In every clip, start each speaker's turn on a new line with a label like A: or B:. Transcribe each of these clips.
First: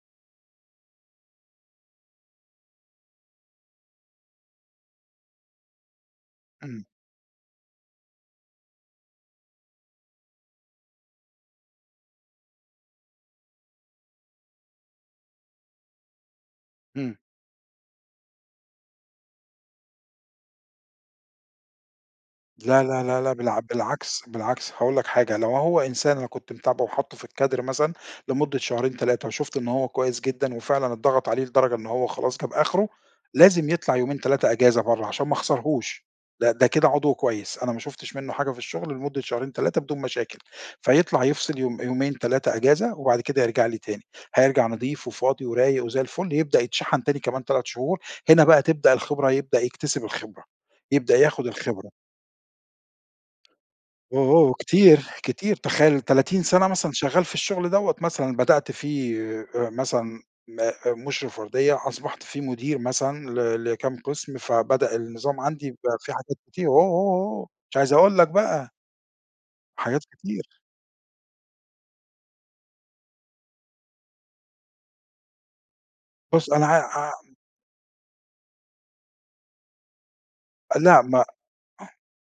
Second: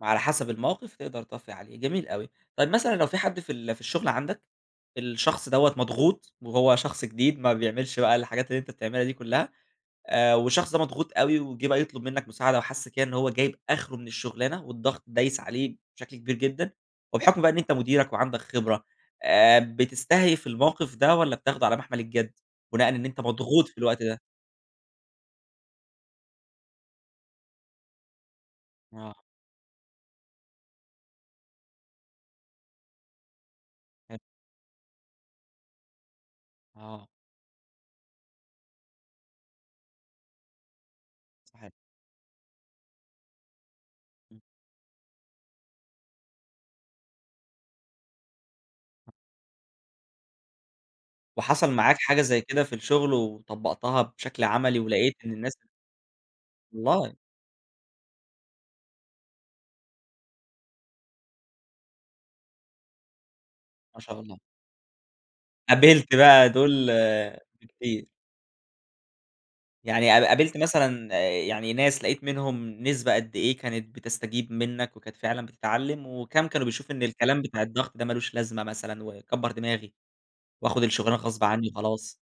A: وعلى حسب الموقف تقدر طفّي عليه، جميل أوي. طيب مثلًا لو في حد في ال في الشغل عندك، الشخص دَوّة مضغوط وهو
B: إمم.
A: شخص جديد ما بيعملش بقى الحاجات اللي أنت بتعملها دي كلّها، آآ، والشخص ده مضغوط أوي وجِه بقى يطلب منّك مساعدة، وحس كده إنه هو جايب آخره من الشُغلانة والضغط دايس عليه بشكل كبير جدًا،
B: إمم.
A: وبحكم بقى إن أنت مديرك وعندك خبرة، آآ، بتستهيف الموقِف ده والّا بتاخده على مَحمل الجد،
B: لا،
A: بناءً
B: لا،
A: إن
B: لا،
A: أنت
B: لا، بالع
A: مضغوط في الوقت ده؟
B: بالعكس، بالعكس، هاقول لك حاجة، لو هو إنسان أنا كنت متابعه وحاطّه في الكادر مثلًا لمدة شهرين
A: آه.
B: 3 وشُفت إن هو كويس جدًا، وفعلًا اتضغط عليه لدرجة إن هو خلاص جاب أخره، لازم يطلع
A: حلو.
B: يومين 3 أجازة برّا عشان ما اخسرهوش، ده ده كده
A: آه.
B: عضو كويس أنا ما شُفتش منُّه حاجة في الشُغل لمدة شهرين 3 بدون مشاكل، فيطلع يفصل
A: صحيح.
B: يوم يومين 3 أجازة، وبعد كده يرجع لي تاني.
A: إمم.
B: هيرجع نظيف وفاضي ورايق وزي الفل، يبدأ يتشحن تاني كمان 3 شهور، هنا بقى تبدأ الخبرة، يبدأ يكتسب الخبرة، يبدأ ياخد
A: وحصل
B: الخبرة.
A: معاك حاجة زي كده في الشُغل وطبّقتها
B: أوه،
A: بشكل
B: أوه!
A: عملي
B: كتير،
A: ولقيت إن الناس
B: كتير، تخيل 30 سَنة مثلًا
A: والله!
B: شغّال في الشُغل دَوّة، مثلًا بدأت فيه آآ، مثلًا م مُشرف وردية، وأصبحت فيه مدير مثلًا ل لكام
A: ما شاء الله.
B: قِسم، فبدأ النظام عندي يبقى فيه
A: قابلت
B: حاجات
A: بقى
B: كتير أوه،
A: دوُل
B: أوه، أوه !مش عايز
A: بكتير.
B: أقول لك بقى. حاجات
A: يعني قب
B: كتير.
A: قابلت مثلًا يعني ناس لقيت منهم نسبة قدّ إيه كانت بتستجيب منّك وكانت فعلًا بتتعلم، وكام
B: بُص
A: كانوا
B: أنا
A: بيشوفوا إن
B: ع عم
A: الكلام بتاع الضغط ده ما لوش لازمة مثلًا وكبّر دماغي، وآخُد
B: لأ،
A: الشُغلانة
B: ما أ
A: غصب عنّي وخلاص؟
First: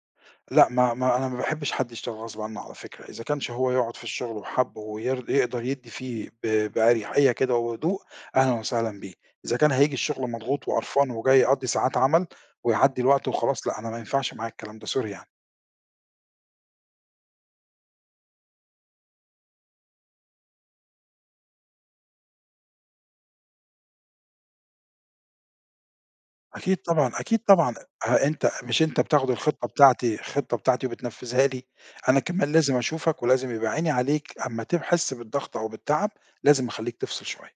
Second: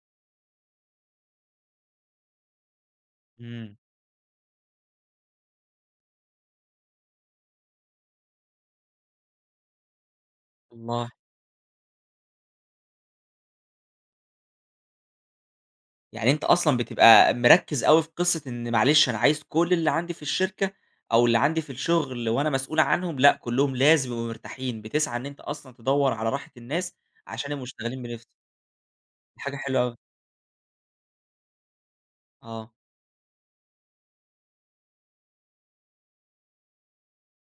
B: لأ، ما ما أنا ما باحبش حد يشتغل غصب عنّه على فكرة، إذا كانش هو
A: إمم.
B: يقعُد في الشُغل وحَابُّه وير يقدر يدّي فيه ب بأريحية كده وهدوء، أهلًا وسهلًا بيه، إذا كان هييجي الشُغل مضغوط وقرفان
A: والله.
B: وجاي يقضّي ساعات عمل ويعدّي الوقت وخلاص، لأ أنا ما ينفعش معايا الكلام ده، sorry يعني.
A: يعني أنت أصلًا بتبقى مركّز أوي في قصة إن معلش أنا عايز كُلّ اللي عندي في الشركة أو اللي عندي في الشُغل وأنا مسؤول عنهم، لأ كلّهم لازم يبقوا مرتاحين، بتسعى إن أنت أصلًا تدوّر على راحة
B: أكيد
A: الناس
B: طبعًا، أكيد
A: عشان يبقوا
B: طبعًا،
A: مشتغلين بنِفْس.
B: أ أنت مش أنت بتاخد
A: دي حاجة
B: الخطة
A: حلوة أوي.
B: بتاعتي، الخطة بتاعتي وبتنفذها لي، أنا كمان
A: آه.
B: لازم اشوفك ولازم يبقى عيني عليك، أمّا تحسّ بالضغط أو بالتعب لازم اخلّيك تفصل شوية.